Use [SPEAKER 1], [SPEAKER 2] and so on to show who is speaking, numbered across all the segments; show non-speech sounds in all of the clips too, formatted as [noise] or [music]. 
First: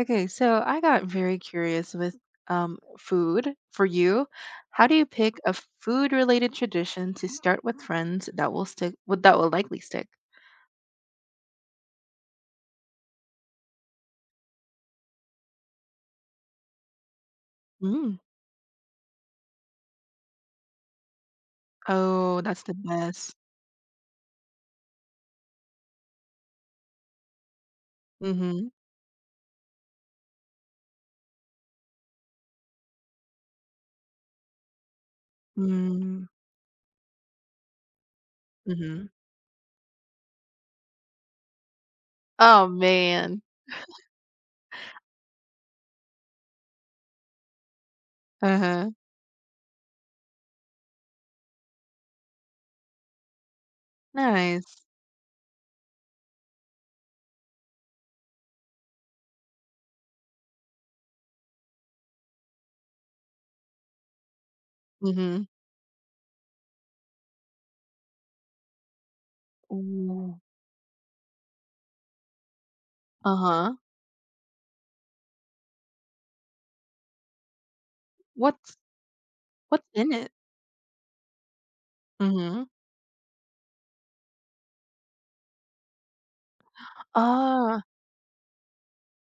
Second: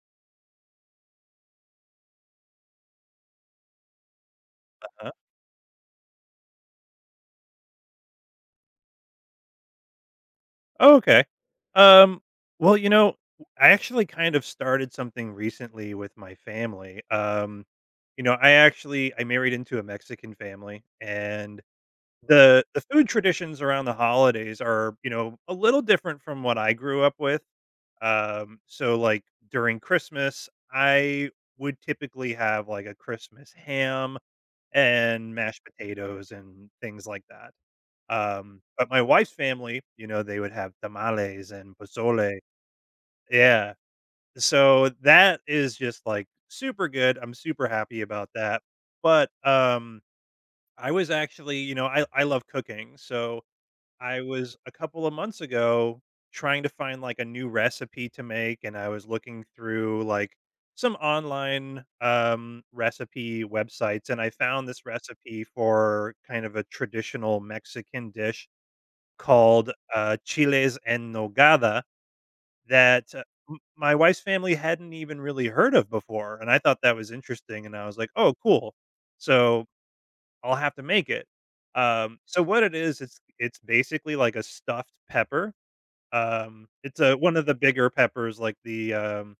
[SPEAKER 1] Okay, so I got very curious with food. For you, how do you
[SPEAKER 2] Uh,
[SPEAKER 1] pick a food-related tradition to start with friends that will stick, would that will likely stick?
[SPEAKER 2] oh, okay. Um, well, you know, I actually kind of started something recently with my family.
[SPEAKER 1] Mm.
[SPEAKER 2] I actually I married into a Mexican family, and
[SPEAKER 1] Oh, that's
[SPEAKER 2] the
[SPEAKER 1] the
[SPEAKER 2] the food
[SPEAKER 1] best.
[SPEAKER 2] traditions around the holidays are a little different from what I grew up with. Um,
[SPEAKER 1] Mm-hmm.
[SPEAKER 2] so like During Christmas, I would typically have like a Christmas ham and mashed
[SPEAKER 1] Mm.
[SPEAKER 2] potatoes and things like that. But my
[SPEAKER 1] Mm-hmm.
[SPEAKER 2] wife's family, they would have tamales and pozole.
[SPEAKER 1] Oh, man.
[SPEAKER 2] Yeah. So that is just like super good. I'm super happy about that.
[SPEAKER 1] Uh-huh.
[SPEAKER 2] But I was actually, you know, I love cooking. So I was a
[SPEAKER 1] Nice.
[SPEAKER 2] couple of months ago trying to find like a new recipe to make, and I was looking through like some online recipe websites, and I found this
[SPEAKER 1] Mm-hmm.
[SPEAKER 2] recipe for kind of a traditional Mexican dish called,
[SPEAKER 1] Ooh.
[SPEAKER 2] chiles en nogada that, m
[SPEAKER 1] Uh-huh.
[SPEAKER 2] my wife's family hadn't even really heard of before, and I thought that was interesting, and I was like, "Oh, cool.
[SPEAKER 1] What's
[SPEAKER 2] So,
[SPEAKER 1] what's in it?
[SPEAKER 2] I'll have to make it." So
[SPEAKER 1] Mm-hmm.
[SPEAKER 2] what it is, it's basically like a stuffed pepper. It's, a one of the
[SPEAKER 1] Ah.
[SPEAKER 2] bigger peppers, like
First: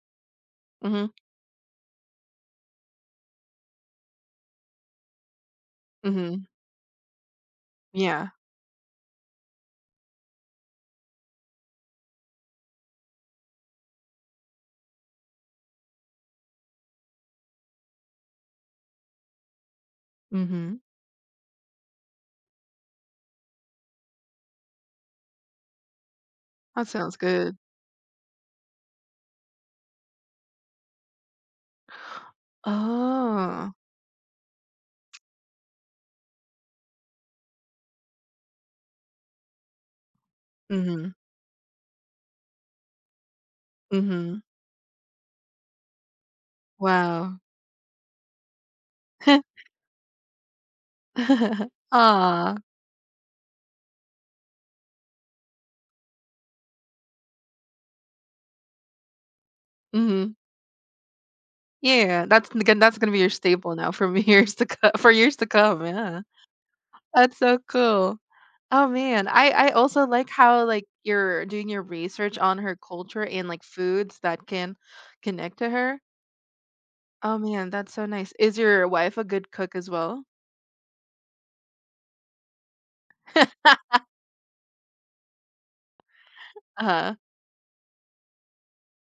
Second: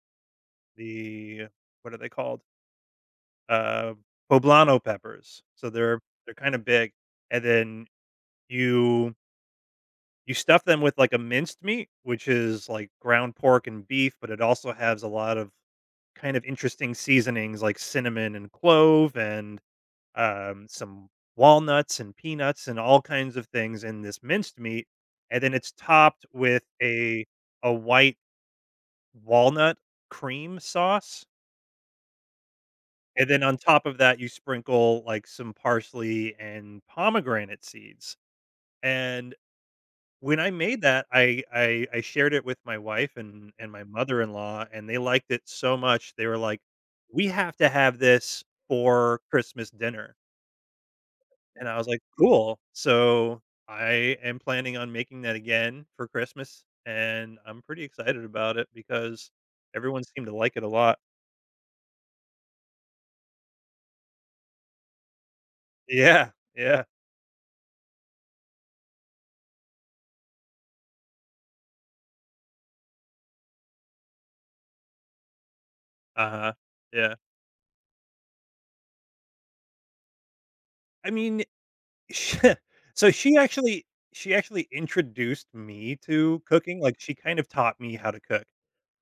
[SPEAKER 1] Mm-hmm.
[SPEAKER 2] the what are they called? Uh, Poblano peppers. So they're
[SPEAKER 1] Mm-hmm.
[SPEAKER 2] kinda big, and then
[SPEAKER 1] Yeah.
[SPEAKER 2] you you stuff them with, like, a minced meat, which is, like, ground pork and beef, but it also has a lot of kind of interesting seasonings like cinnamon and clove and,
[SPEAKER 1] Mm-hmm.
[SPEAKER 2] some walnuts and peanuts and all kinds of things in this minced meat, and then it's topped with
[SPEAKER 1] That sounds good.
[SPEAKER 2] a white walnut cream sauce, and then on
[SPEAKER 1] Oh.
[SPEAKER 2] top of that, you sprinkle, like, some parsley and pomegranate seeds, and when I made that,
[SPEAKER 1] Mm-hmm.
[SPEAKER 2] I shared it with my wife and my
[SPEAKER 1] Mm-hmm.
[SPEAKER 2] mother-in-law, and they liked it so much, they were like, "We
[SPEAKER 1] Wow.
[SPEAKER 2] have to have this for Christmas dinner." And
[SPEAKER 1] [laughs]
[SPEAKER 2] I was like,
[SPEAKER 1] Ah.
[SPEAKER 2] "Cool." So, I am planning on making that again for Christmas, and I'm pretty excited about it because everyone seemed
[SPEAKER 1] Mhm.
[SPEAKER 2] to like it a lot.
[SPEAKER 1] Yeah, that's gonna be your staple now from [laughs] years to co for years to come, yeah.
[SPEAKER 2] Yeah, yeah,
[SPEAKER 1] That's so cool. Oh, man, I also like how, like, you're doing your research on her culture and, like, foods that can connect to her.
[SPEAKER 2] uh-huh, yeah.
[SPEAKER 1] Oh, man, that's so nice. Is your wife a good cook as well?
[SPEAKER 2] I mean, [laughs] so she actually
[SPEAKER 1] [laughs]
[SPEAKER 2] she actually introduced me to cooking, like, she
[SPEAKER 1] Uh-huh.
[SPEAKER 2] kind of taught me how to cook.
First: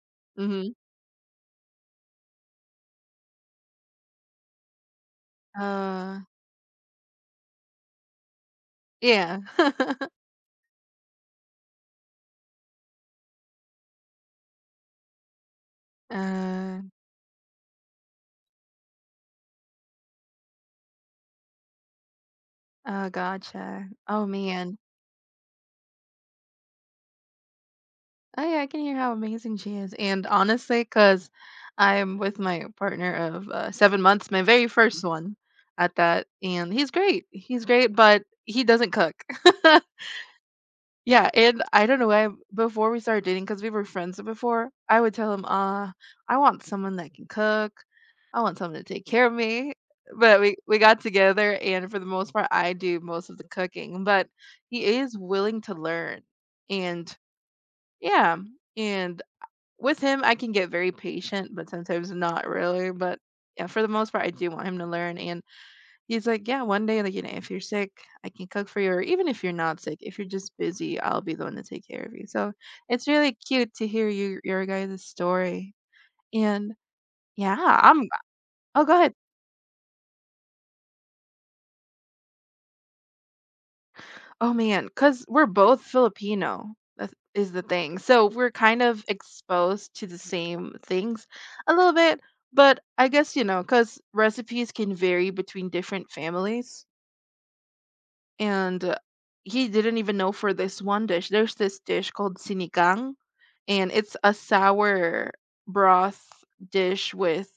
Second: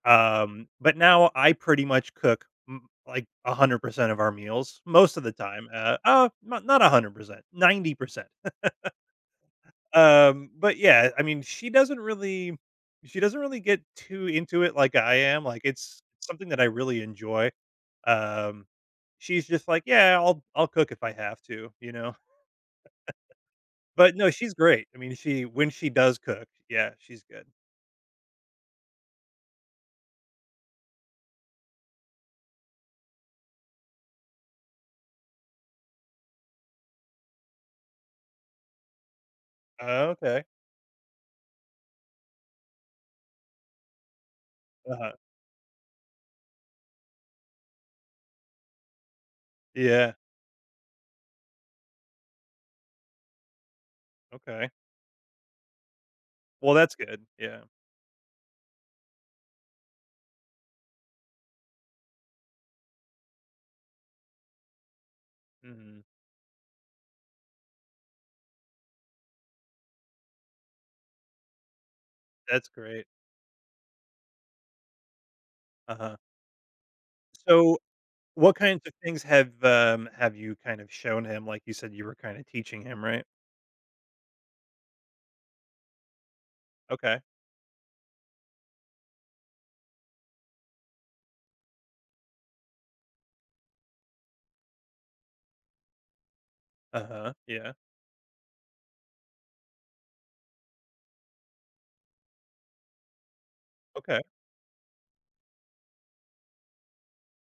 [SPEAKER 1] Mhm.
[SPEAKER 2] But now I pretty much cook, m like, 100% of our meals most of the time,
[SPEAKER 1] Uh,
[SPEAKER 2] not 100%, 90%.
[SPEAKER 1] yeah. [laughs]
[SPEAKER 2] But yeah, I mean, she doesn't really get too into it like I am, like, it's something that I
[SPEAKER 1] Uh,
[SPEAKER 2] really enjoy. Um, she's just like, "Yeah, I'll cook if I have to," you know?
[SPEAKER 1] oh, gotcha.
[SPEAKER 2] But
[SPEAKER 1] Oh,
[SPEAKER 2] no, she's
[SPEAKER 1] man.
[SPEAKER 2] great. I mean, she when she does cook, yeah, she's good.
[SPEAKER 1] Oh, yeah, I can hear how amazing she is. And honestly, because I'm with my partner of seven months, my very first one at that, and he's great. He's great, but he doesn't cook. [laughs]
[SPEAKER 2] Oh, okay.
[SPEAKER 1] Yeah, and I don't know why. Before we started dating, because we were friends before, I would
[SPEAKER 2] Uh-huh.
[SPEAKER 1] tell him, I want someone that can cook. I want someone to take care of me."
[SPEAKER 2] Yeah,
[SPEAKER 1] But we got together, and for the most part, I do most of the cooking. But
[SPEAKER 2] okay.
[SPEAKER 1] he is willing to learn,
[SPEAKER 2] Well, that's
[SPEAKER 1] and
[SPEAKER 2] good. Yeah.
[SPEAKER 1] yeah. And with him, I can get very patient, but sometimes not really, but yeah, for the most part, I do want him to learn, and
[SPEAKER 2] Mhm.
[SPEAKER 1] he's like, "Yeah, one day, like, you know, if you're sick, I can cook for you, or even if you're not sick, if you're just busy, I'll be the one to take care of you." So,
[SPEAKER 2] That's great.
[SPEAKER 1] it's really cute to hear your guys' story,
[SPEAKER 2] Uh-huh.
[SPEAKER 1] and yeah,
[SPEAKER 2] So,
[SPEAKER 1] I'm
[SPEAKER 2] what kinds
[SPEAKER 1] Oh,
[SPEAKER 2] of
[SPEAKER 1] go ahead.
[SPEAKER 2] things have you kind of shown him? Like you said, you were kinda teaching him, right?
[SPEAKER 1] Oh, man, because 'cause we're both Filipino, that
[SPEAKER 2] Okay.
[SPEAKER 1] is the thing. So we're kind of exposed to the same things a little bit, but I guess, you know, cause recipes can vary between different families,
[SPEAKER 2] Uh-huh. Yeah.
[SPEAKER 1] and, he didn't even know for this one dish. There's this dish called sinigang, and it's
[SPEAKER 2] Okay.
[SPEAKER 1] a sour broth dish with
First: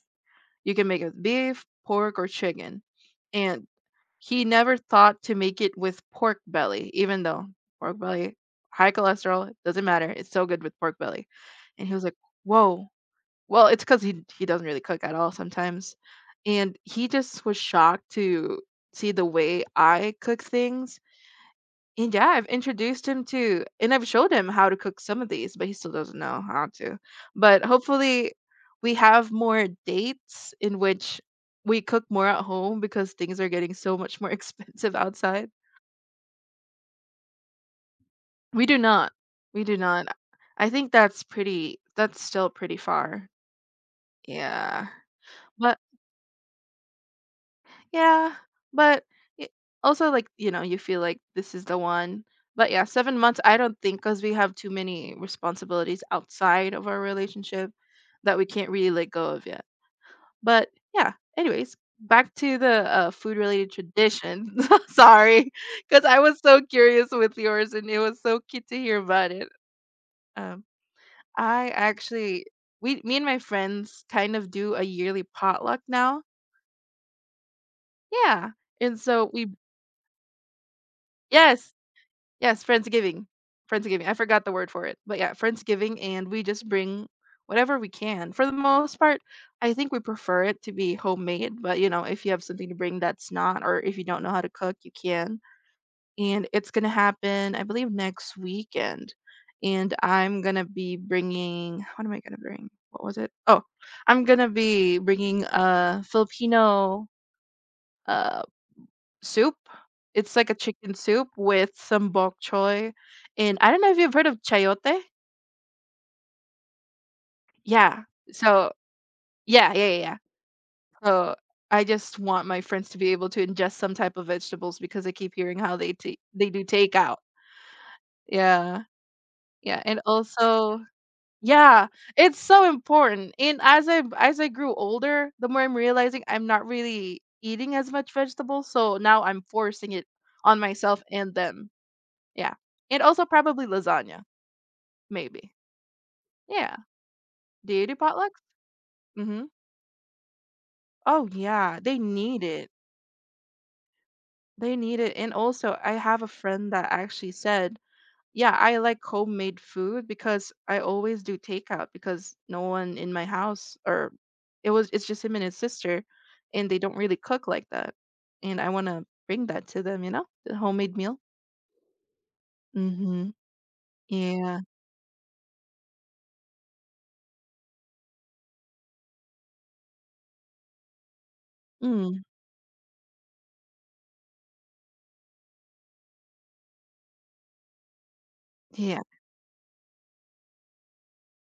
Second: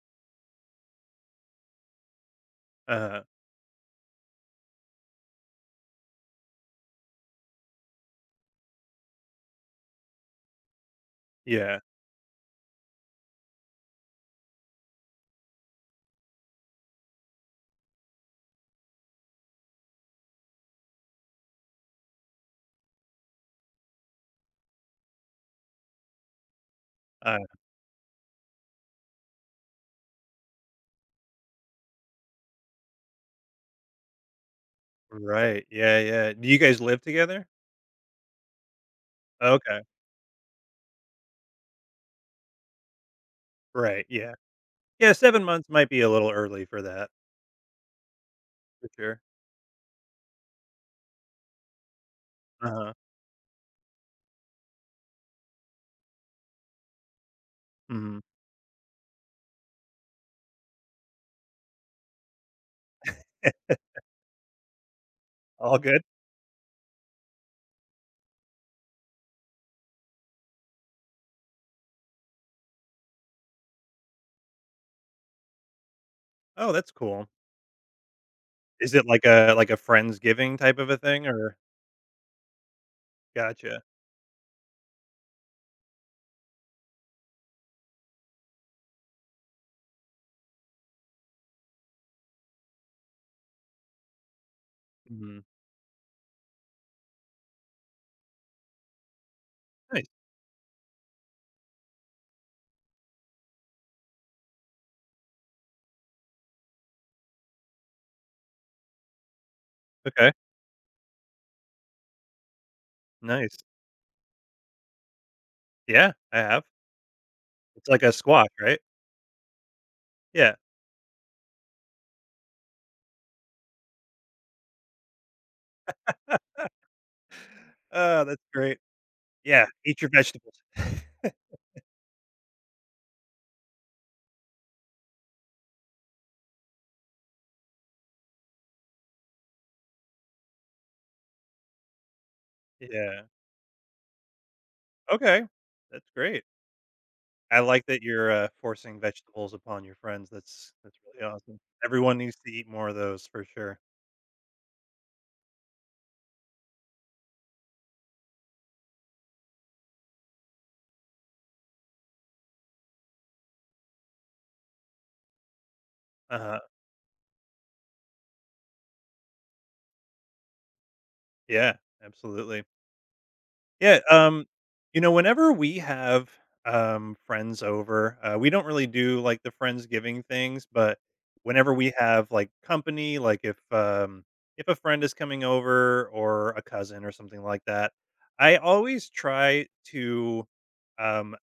[SPEAKER 1] you can make it with beef, pork, or chicken.
[SPEAKER 2] Uh-huh.
[SPEAKER 1] And he never thought to make it with pork belly, even though pork belly, high cholesterol, it doesn't matter. It's so good with pork belly.
[SPEAKER 2] Yeah.
[SPEAKER 1] And he was like, whoa. Well, it's because he doesn't really cook at all sometimes. And he just was shocked to see the way I cook things, and yeah, I've introduced him to and I've showed him how to cook some of these, but he still doesn't know how to.
[SPEAKER 2] Uh,
[SPEAKER 1] But hopefully we have more dates in which we cook more at home because things are getting so much more [laughs] expensive outside.
[SPEAKER 2] right. Yeah, yeah. Do you guys live together?
[SPEAKER 1] We do not. We do
[SPEAKER 2] Okay.
[SPEAKER 1] not. I think that's pretty that's still pretty far.
[SPEAKER 2] Right. Yeah.
[SPEAKER 1] Yeah.
[SPEAKER 2] Yeah, 7 months
[SPEAKER 1] But
[SPEAKER 2] might be a little early for that,
[SPEAKER 1] yeah,
[SPEAKER 2] for
[SPEAKER 1] but
[SPEAKER 2] sure.
[SPEAKER 1] it, also like you know you feel like this is the one. But yeah,
[SPEAKER 2] Uh-huh.
[SPEAKER 1] seven months I don't think because we have too many responsibilities outside of our relationship
[SPEAKER 2] Mhm.
[SPEAKER 1] that we can't really let go of yet. But yeah, anyways, back to the food related traditions. [laughs] Sorry,
[SPEAKER 2] All good?
[SPEAKER 1] because I was so curious with yours and it was so cute to hear about it. Um, I actually we me and my friends kind of do a yearly potluck now.
[SPEAKER 2] Oh, that's cool.
[SPEAKER 1] Yeah,
[SPEAKER 2] Is
[SPEAKER 1] and
[SPEAKER 2] it like
[SPEAKER 1] so we
[SPEAKER 2] a friendsgiving type of a thing or
[SPEAKER 1] yes Yes, Friendsgiving.
[SPEAKER 2] gotcha.
[SPEAKER 1] Friendsgiving. I forgot the word for it. But yeah, Friendsgiving, and we just bring whatever we can. For the most part, I think we prefer it to be homemade, but you know, if you have something to bring that's not or if you don't know how to cook, you can.
[SPEAKER 2] Mhm.
[SPEAKER 1] And it's going to happen, I believe, next weekend. And
[SPEAKER 2] Nice.
[SPEAKER 1] I'm going to be bringing what am I going to bring? What was it? Oh, I'm going to be bringing a Filipino uh soup.
[SPEAKER 2] Okay.
[SPEAKER 1] It's like a chicken soup with some bok choy,
[SPEAKER 2] Nice.
[SPEAKER 1] and I don't know if you've heard of chayote?
[SPEAKER 2] Yeah, I have. It's
[SPEAKER 1] Yeah.
[SPEAKER 2] like a squash,
[SPEAKER 1] So
[SPEAKER 2] right?
[SPEAKER 1] yeah.
[SPEAKER 2] Yeah.
[SPEAKER 1] So I just want my friends to be able to ingest some type of vegetables because I keep hearing how they do takeout.
[SPEAKER 2] Oh, that's great.
[SPEAKER 1] Yeah.
[SPEAKER 2] Yeah,
[SPEAKER 1] Yeah, and
[SPEAKER 2] eat your vegetables.
[SPEAKER 1] also
[SPEAKER 2] [laughs]
[SPEAKER 1] yeah, it's so important. And as I grew older, the more I'm realizing I'm not really eating as much vegetables, so now I'm forcing it on myself and them. Yeah. And
[SPEAKER 2] Yeah,
[SPEAKER 1] also probably lasagna.
[SPEAKER 2] okay,
[SPEAKER 1] Maybe.
[SPEAKER 2] that's great.
[SPEAKER 1] Yeah.
[SPEAKER 2] I
[SPEAKER 1] Do
[SPEAKER 2] like
[SPEAKER 1] you do
[SPEAKER 2] that you're,
[SPEAKER 1] potlucks?
[SPEAKER 2] forcing
[SPEAKER 1] Mhm.
[SPEAKER 2] vegetables upon your friends, that's
[SPEAKER 1] Oh,
[SPEAKER 2] really awesome.
[SPEAKER 1] yeah, they
[SPEAKER 2] Everyone needs
[SPEAKER 1] need
[SPEAKER 2] to eat
[SPEAKER 1] it.
[SPEAKER 2] more of those for sure.
[SPEAKER 1] They need it, and also, I have a friend that actually said, "Yeah, I like homemade food because I always do takeout because no one in my house or it was it's just him and his sister,
[SPEAKER 2] Uh-huh,
[SPEAKER 1] and they don't really cook like that, and I wanna bring that to them, you know, the homemade meal."
[SPEAKER 2] yeah, absolutely.
[SPEAKER 1] Mhm.
[SPEAKER 2] Yeah,
[SPEAKER 1] Yeah.
[SPEAKER 2] you know, whenever we have friends over, we don't really do like the friendsgiving things, but whenever we
[SPEAKER 1] Mm,
[SPEAKER 2] have like company, like if a friend is coming over or a cousin or something like that, I
[SPEAKER 1] yeah.
[SPEAKER 2] always try to um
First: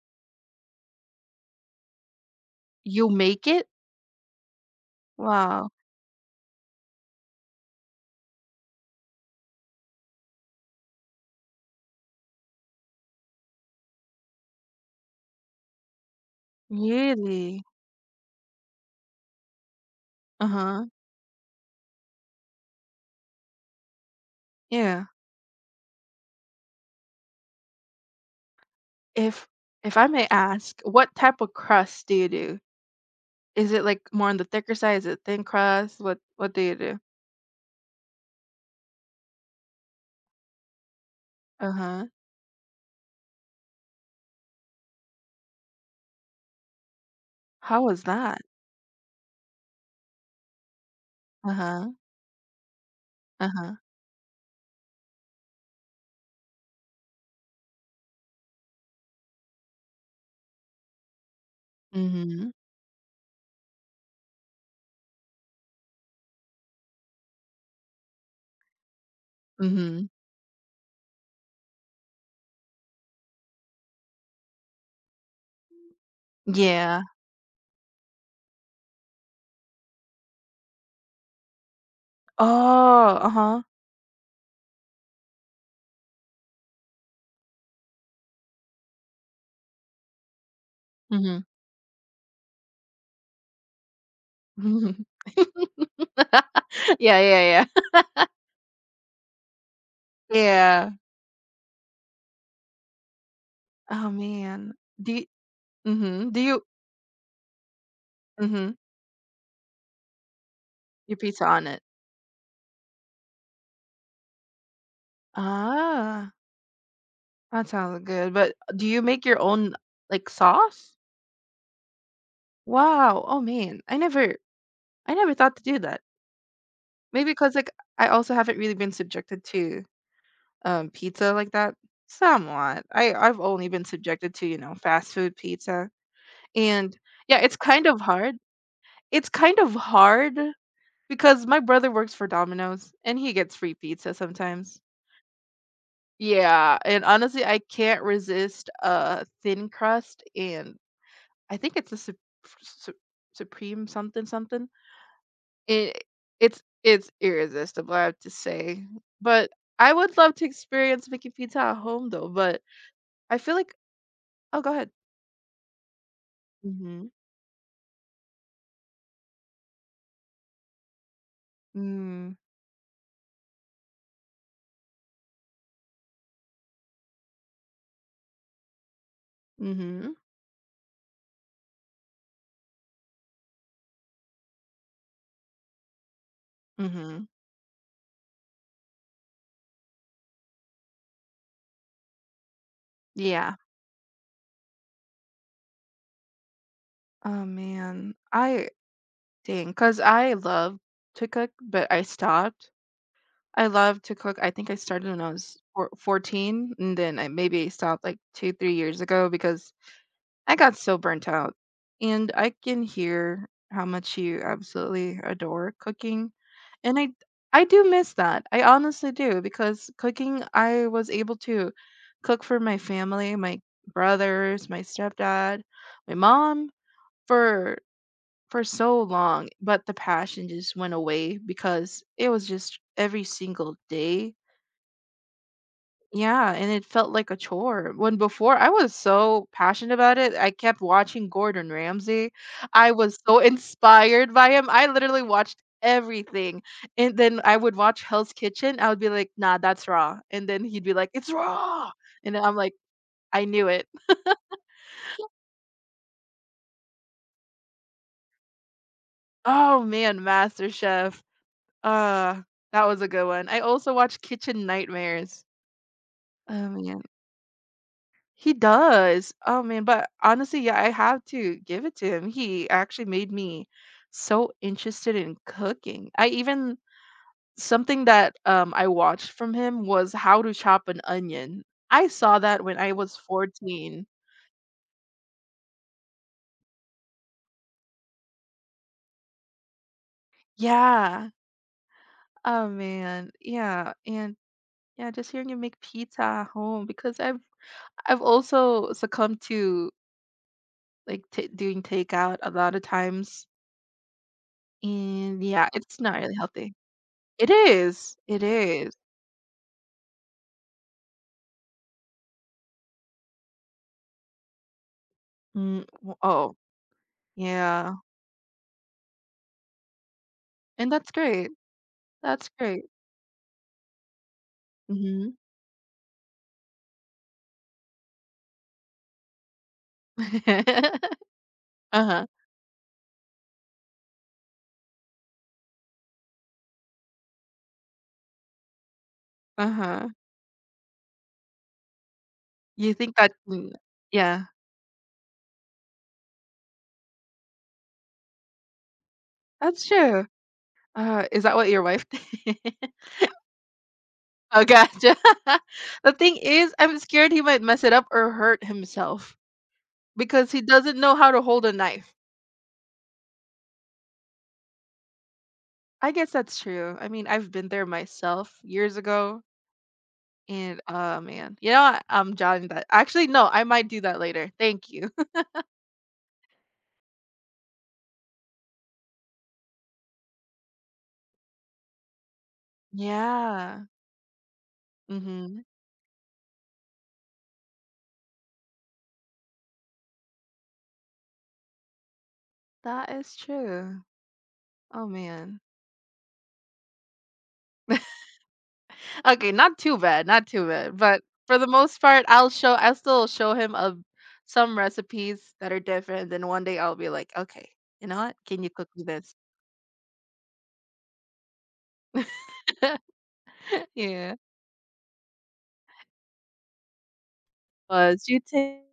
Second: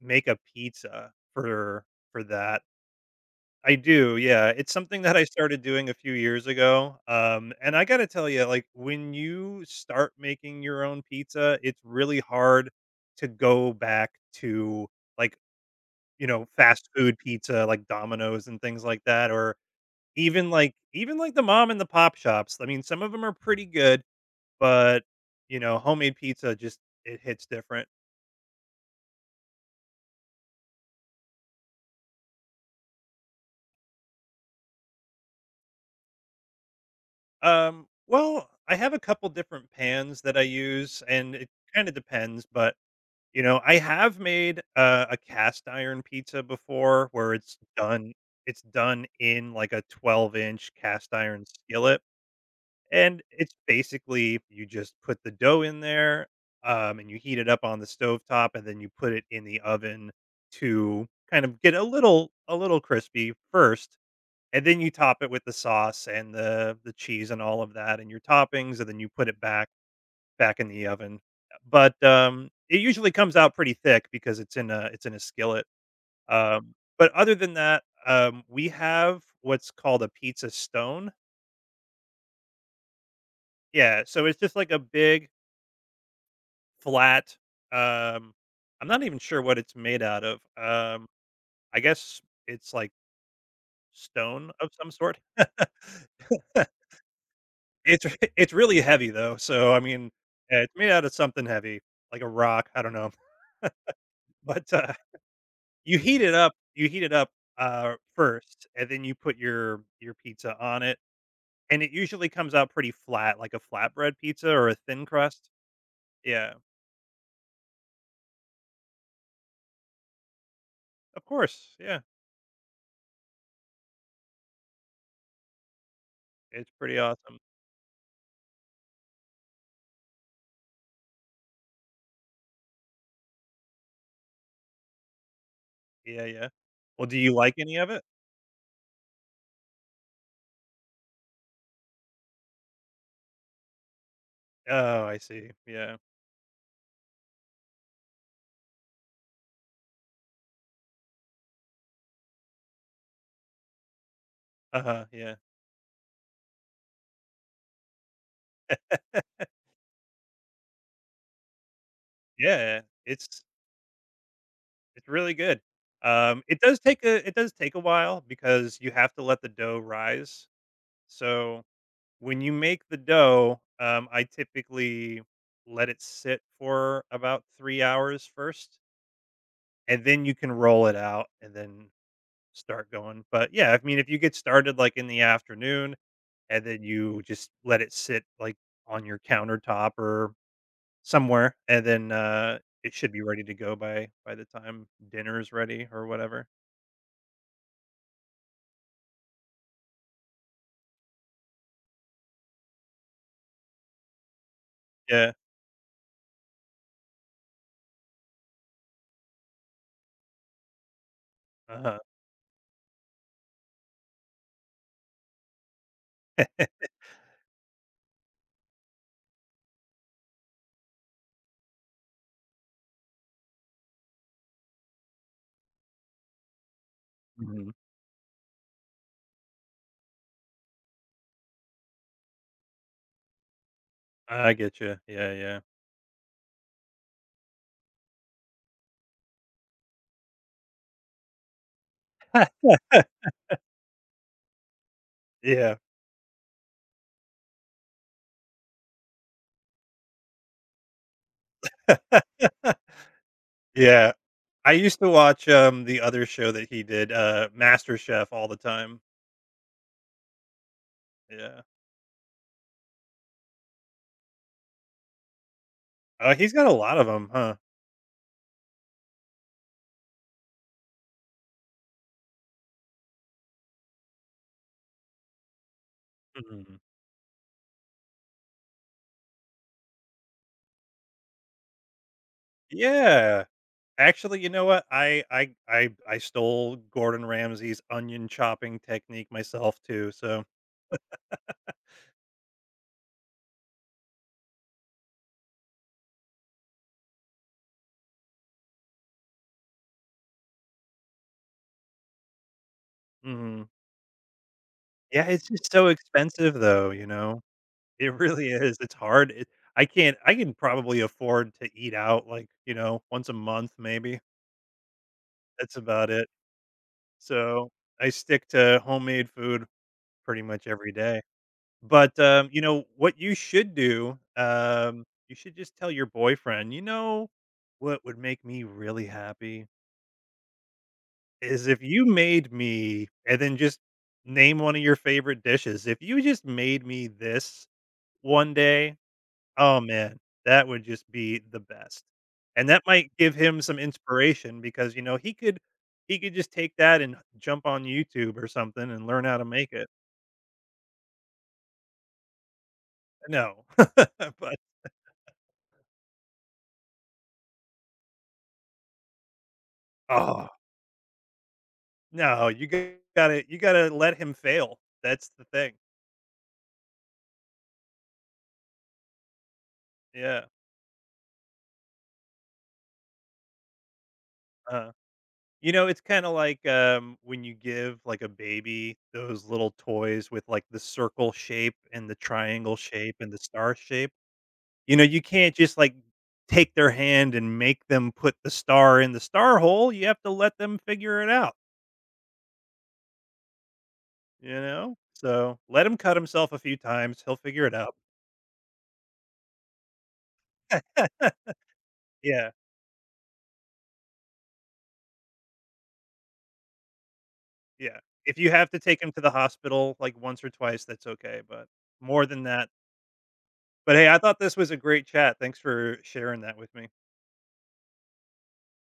[SPEAKER 2] make a pizza for that.
[SPEAKER 1] You make it?
[SPEAKER 2] I do, yeah. It's something that I started
[SPEAKER 1] Wow.
[SPEAKER 2] doing a few years ago, and I gotta tell you, like, when you start making your own pizza, it's really hard to go back to, like, you know, fast food
[SPEAKER 1] Really?
[SPEAKER 2] pizza, like Domino's and things like that, or
[SPEAKER 1] Uh-huh.
[SPEAKER 2] even like the mom and the pop shops. I mean, some of them are pretty good, but,
[SPEAKER 1] Yeah.
[SPEAKER 2] you know, homemade pizza just it hits different.
[SPEAKER 1] If I may ask, what type of crust do you do? Is it, like, more on the thicker side? Is it thin crust? What do you do?
[SPEAKER 2] Well, I have a couple different pans that I use, and it kinda
[SPEAKER 1] Uh-huh.
[SPEAKER 2] depends, but you know, I have made a cast iron pizza before where
[SPEAKER 1] How was that?
[SPEAKER 2] it's done in, like, a 12-inch cast iron
[SPEAKER 1] Uh-huh,
[SPEAKER 2] skillet, and it's
[SPEAKER 1] uh-huh.
[SPEAKER 2] basically you just put the dough in there, and you heat it up on the stove top, and then you put it in the oven to kind of get
[SPEAKER 1] Mhm,
[SPEAKER 2] a little crispy first, and then you top it with the sauce and the cheese and all of that and your toppings, and then you put it back
[SPEAKER 1] mhm.
[SPEAKER 2] in the oven. But, it usually comes out pretty thick because it's in a skillet.
[SPEAKER 1] Yeah.
[SPEAKER 2] But other than that, we have what's called a pizza stone.
[SPEAKER 1] Oh, uh-huh.
[SPEAKER 2] Yeah, so it's just like a big flat, um I'm not even sure what it's made out of.
[SPEAKER 1] Mhm.
[SPEAKER 2] I guess it's like stone of some sort. [laughs]
[SPEAKER 1] [laughs] Yeah.
[SPEAKER 2] It's really heavy though, so I mean, yeah, it's
[SPEAKER 1] Yeah.
[SPEAKER 2] made out of something heavy, like a rock, I don't know. [laughs]
[SPEAKER 1] Oh, man.
[SPEAKER 2] But, uh,
[SPEAKER 1] Do you mhm. Do you
[SPEAKER 2] You heat it up, first,
[SPEAKER 1] mhm.
[SPEAKER 2] and then you put your pizza on it,
[SPEAKER 1] Your pizza on it.
[SPEAKER 2] and it usually comes out pretty flat, like a flatbread pizza or a thin crust.
[SPEAKER 1] Ah,
[SPEAKER 2] Yeah.
[SPEAKER 1] that sounds good, but do you make your own, like, sauce?
[SPEAKER 2] Of course, yeah.
[SPEAKER 1] Wow. Oh, man. I never thought to do that.
[SPEAKER 2] It's pretty
[SPEAKER 1] Maybe
[SPEAKER 2] awesome.
[SPEAKER 1] because, like, I also haven't really been subjected to, pizza like that. Somewhat. I've only been subjected to, you know, fast food pizza,
[SPEAKER 2] Yeah, yeah.
[SPEAKER 1] and
[SPEAKER 2] Well, do you
[SPEAKER 1] yeah,
[SPEAKER 2] like
[SPEAKER 1] it's
[SPEAKER 2] any
[SPEAKER 1] kind
[SPEAKER 2] of
[SPEAKER 1] of
[SPEAKER 2] it?
[SPEAKER 1] hard. It's kind of hard because my brother works for Domino's, and he gets free pizza sometimes.
[SPEAKER 2] Oh, I see. Yeah.
[SPEAKER 1] Yeah, and honestly, I can't resist, thin crust, and I think it's a su supreme something something.
[SPEAKER 2] Uh-huh, yeah.
[SPEAKER 1] It it's irresistible, I have to say, but I would love to experience making pizza at home though, but
[SPEAKER 2] Yeah,
[SPEAKER 1] I feel like Oh, go ahead.
[SPEAKER 2] it's really good. It does take
[SPEAKER 1] Mhm.
[SPEAKER 2] a it does take a while because you have to let the dough rise, so
[SPEAKER 1] Mm.
[SPEAKER 2] when you make the dough, I typically let it sit for about 3 hours first, and
[SPEAKER 1] Mhm.
[SPEAKER 2] then you can roll it out and then start going. But, yeah, I mean, if you get started, like, in the afternoon and then you
[SPEAKER 1] Mhm.
[SPEAKER 2] just let it sit, like, on your countertop or somewhere, and then, it should be ready to
[SPEAKER 1] Yeah.
[SPEAKER 2] go by the time dinner is ready or whatever.
[SPEAKER 1] Oh, man. I dang, because I love to cook, but I stopped. I love to cook. I think I started when I
[SPEAKER 2] Yeah.
[SPEAKER 1] was four 14, and then I maybe stopped like 2, 3 years ago because I got so burnt out,
[SPEAKER 2] Uh-huh.
[SPEAKER 1] and I can hear how much you absolutely adore cooking, and I do miss that. I honestly do because cooking, I was able to cook for my family, my brothers, my stepdad, my mom
[SPEAKER 2] Mhm.
[SPEAKER 1] for for so long, but the passion just went away because it was just every single day,
[SPEAKER 2] I get you. Yeah, yeah.
[SPEAKER 1] yeah, and it felt like a chore. When before I was so passionate about it, I kept watching Gordon Ramsay. I was so [laughs] inspired by him. I literally watched
[SPEAKER 2] Yeah.
[SPEAKER 1] everything. And then I would watch Hell's Kitchen. I would be like, nah, that's raw. And then he'd be like, it's raw. And then I'm like,
[SPEAKER 2] [laughs]
[SPEAKER 1] I knew it.
[SPEAKER 2] Yeah. I used to watch, the other show that he did, Master Chef, all the time.
[SPEAKER 1] Oh man, Master Chef.
[SPEAKER 2] Yeah.
[SPEAKER 1] Uh, that was a good one. I also watched Kitchen Nightmares.
[SPEAKER 2] Oh, he's got
[SPEAKER 1] Oh,
[SPEAKER 2] a lot
[SPEAKER 1] man.
[SPEAKER 2] of them, huh?
[SPEAKER 1] He does. Oh, man, but honestly, yeah, I have to give it to him. He actually made me so interested in cooking. I even
[SPEAKER 2] Mhm.
[SPEAKER 1] something that I watched from him was how to chop an onion. I saw that when I was
[SPEAKER 2] Yeah.
[SPEAKER 1] 14.
[SPEAKER 2] Actually, you know what? I stole Gordon Ramsay's onion chopping technique myself too, so
[SPEAKER 1] Yeah. Oh, man. Yeah. And yeah, just hearing you make pizza at home because I've also succumbed to like t doing takeout a lot of times.
[SPEAKER 2] mhm. Yeah,
[SPEAKER 1] And
[SPEAKER 2] it's
[SPEAKER 1] yeah,
[SPEAKER 2] just so
[SPEAKER 1] it's not really
[SPEAKER 2] expensive
[SPEAKER 1] healthy.
[SPEAKER 2] though, you know?
[SPEAKER 1] It
[SPEAKER 2] It
[SPEAKER 1] is. It
[SPEAKER 2] really is.
[SPEAKER 1] is.
[SPEAKER 2] It's hard. It I can't I can probably afford to eat out, like, you know, once a month maybe. That's
[SPEAKER 1] Mm,
[SPEAKER 2] about
[SPEAKER 1] w
[SPEAKER 2] it.
[SPEAKER 1] oh,
[SPEAKER 2] So,
[SPEAKER 1] yeah,
[SPEAKER 2] I stick to homemade food pretty much
[SPEAKER 1] and
[SPEAKER 2] every day. But,
[SPEAKER 1] that's
[SPEAKER 2] you
[SPEAKER 1] great.
[SPEAKER 2] know, what you should do,
[SPEAKER 1] Mhm.
[SPEAKER 2] you should just tell your boyfriend, "You know what would make me really happy
[SPEAKER 1] [laughs]
[SPEAKER 2] is if you
[SPEAKER 1] Uh-huh,
[SPEAKER 2] made me," and then just name one of your favorite dishes. "If you just made me this one day, oh,
[SPEAKER 1] uh-huh.
[SPEAKER 2] man, that would just be the best." And that
[SPEAKER 1] You
[SPEAKER 2] might
[SPEAKER 1] think that
[SPEAKER 2] give him
[SPEAKER 1] mm,
[SPEAKER 2] some
[SPEAKER 1] yeah,
[SPEAKER 2] inspiration because, you know, he could just take that and jump on YouTube or something and learn how to make
[SPEAKER 1] that's
[SPEAKER 2] it.
[SPEAKER 1] true. Is that what your wife did? [laughs]
[SPEAKER 2] No, [laughs] but,
[SPEAKER 1] Oh, gotcha. [laughs] The thing is, I'm scared he might mess it up or hurt himself
[SPEAKER 2] oh,
[SPEAKER 1] because he doesn't know how to hold a knife.
[SPEAKER 2] no, you gotta let him fail. That's the thing.
[SPEAKER 1] I guess that's true. I mean, I've been there myself years ago,
[SPEAKER 2] Yeah.
[SPEAKER 1] and, oh, man. You know what? I'm jotting that actually, no, I might do that later. Thank
[SPEAKER 2] Uh,
[SPEAKER 1] you. [laughs]
[SPEAKER 2] you know, it's kinda like, when you give, like, a baby those little toys with, like, the circle shape and the triangle shape and the star
[SPEAKER 1] Yeah.
[SPEAKER 2] shape. You know, you can't
[SPEAKER 1] Mhm.
[SPEAKER 2] just, like, take their hand and make them put the star in the star hole, you have to let them figure it out,
[SPEAKER 1] That is true.
[SPEAKER 2] you know?
[SPEAKER 1] Oh,
[SPEAKER 2] So,
[SPEAKER 1] man.
[SPEAKER 2] let him cut himself a few times, he'll figure it out.
[SPEAKER 1] [laughs] Okay, not too bad, not too bad. But for
[SPEAKER 2] [laughs]
[SPEAKER 1] the most part,
[SPEAKER 2] Yeah.
[SPEAKER 1] I'll still show him a some recipes that are different. Then one day I'll be like, okay,
[SPEAKER 2] Yeah.
[SPEAKER 1] you know what?
[SPEAKER 2] If you
[SPEAKER 1] Can you
[SPEAKER 2] have to
[SPEAKER 1] cook
[SPEAKER 2] take
[SPEAKER 1] me
[SPEAKER 2] him to the
[SPEAKER 1] this?
[SPEAKER 2] hospital, like, once or twice, that's okay, but more than that,
[SPEAKER 1] [laughs]
[SPEAKER 2] but, hey, I
[SPEAKER 1] Yeah.
[SPEAKER 2] thought this was a great chat. Thanks for sharing that with me.
[SPEAKER 1] Was you take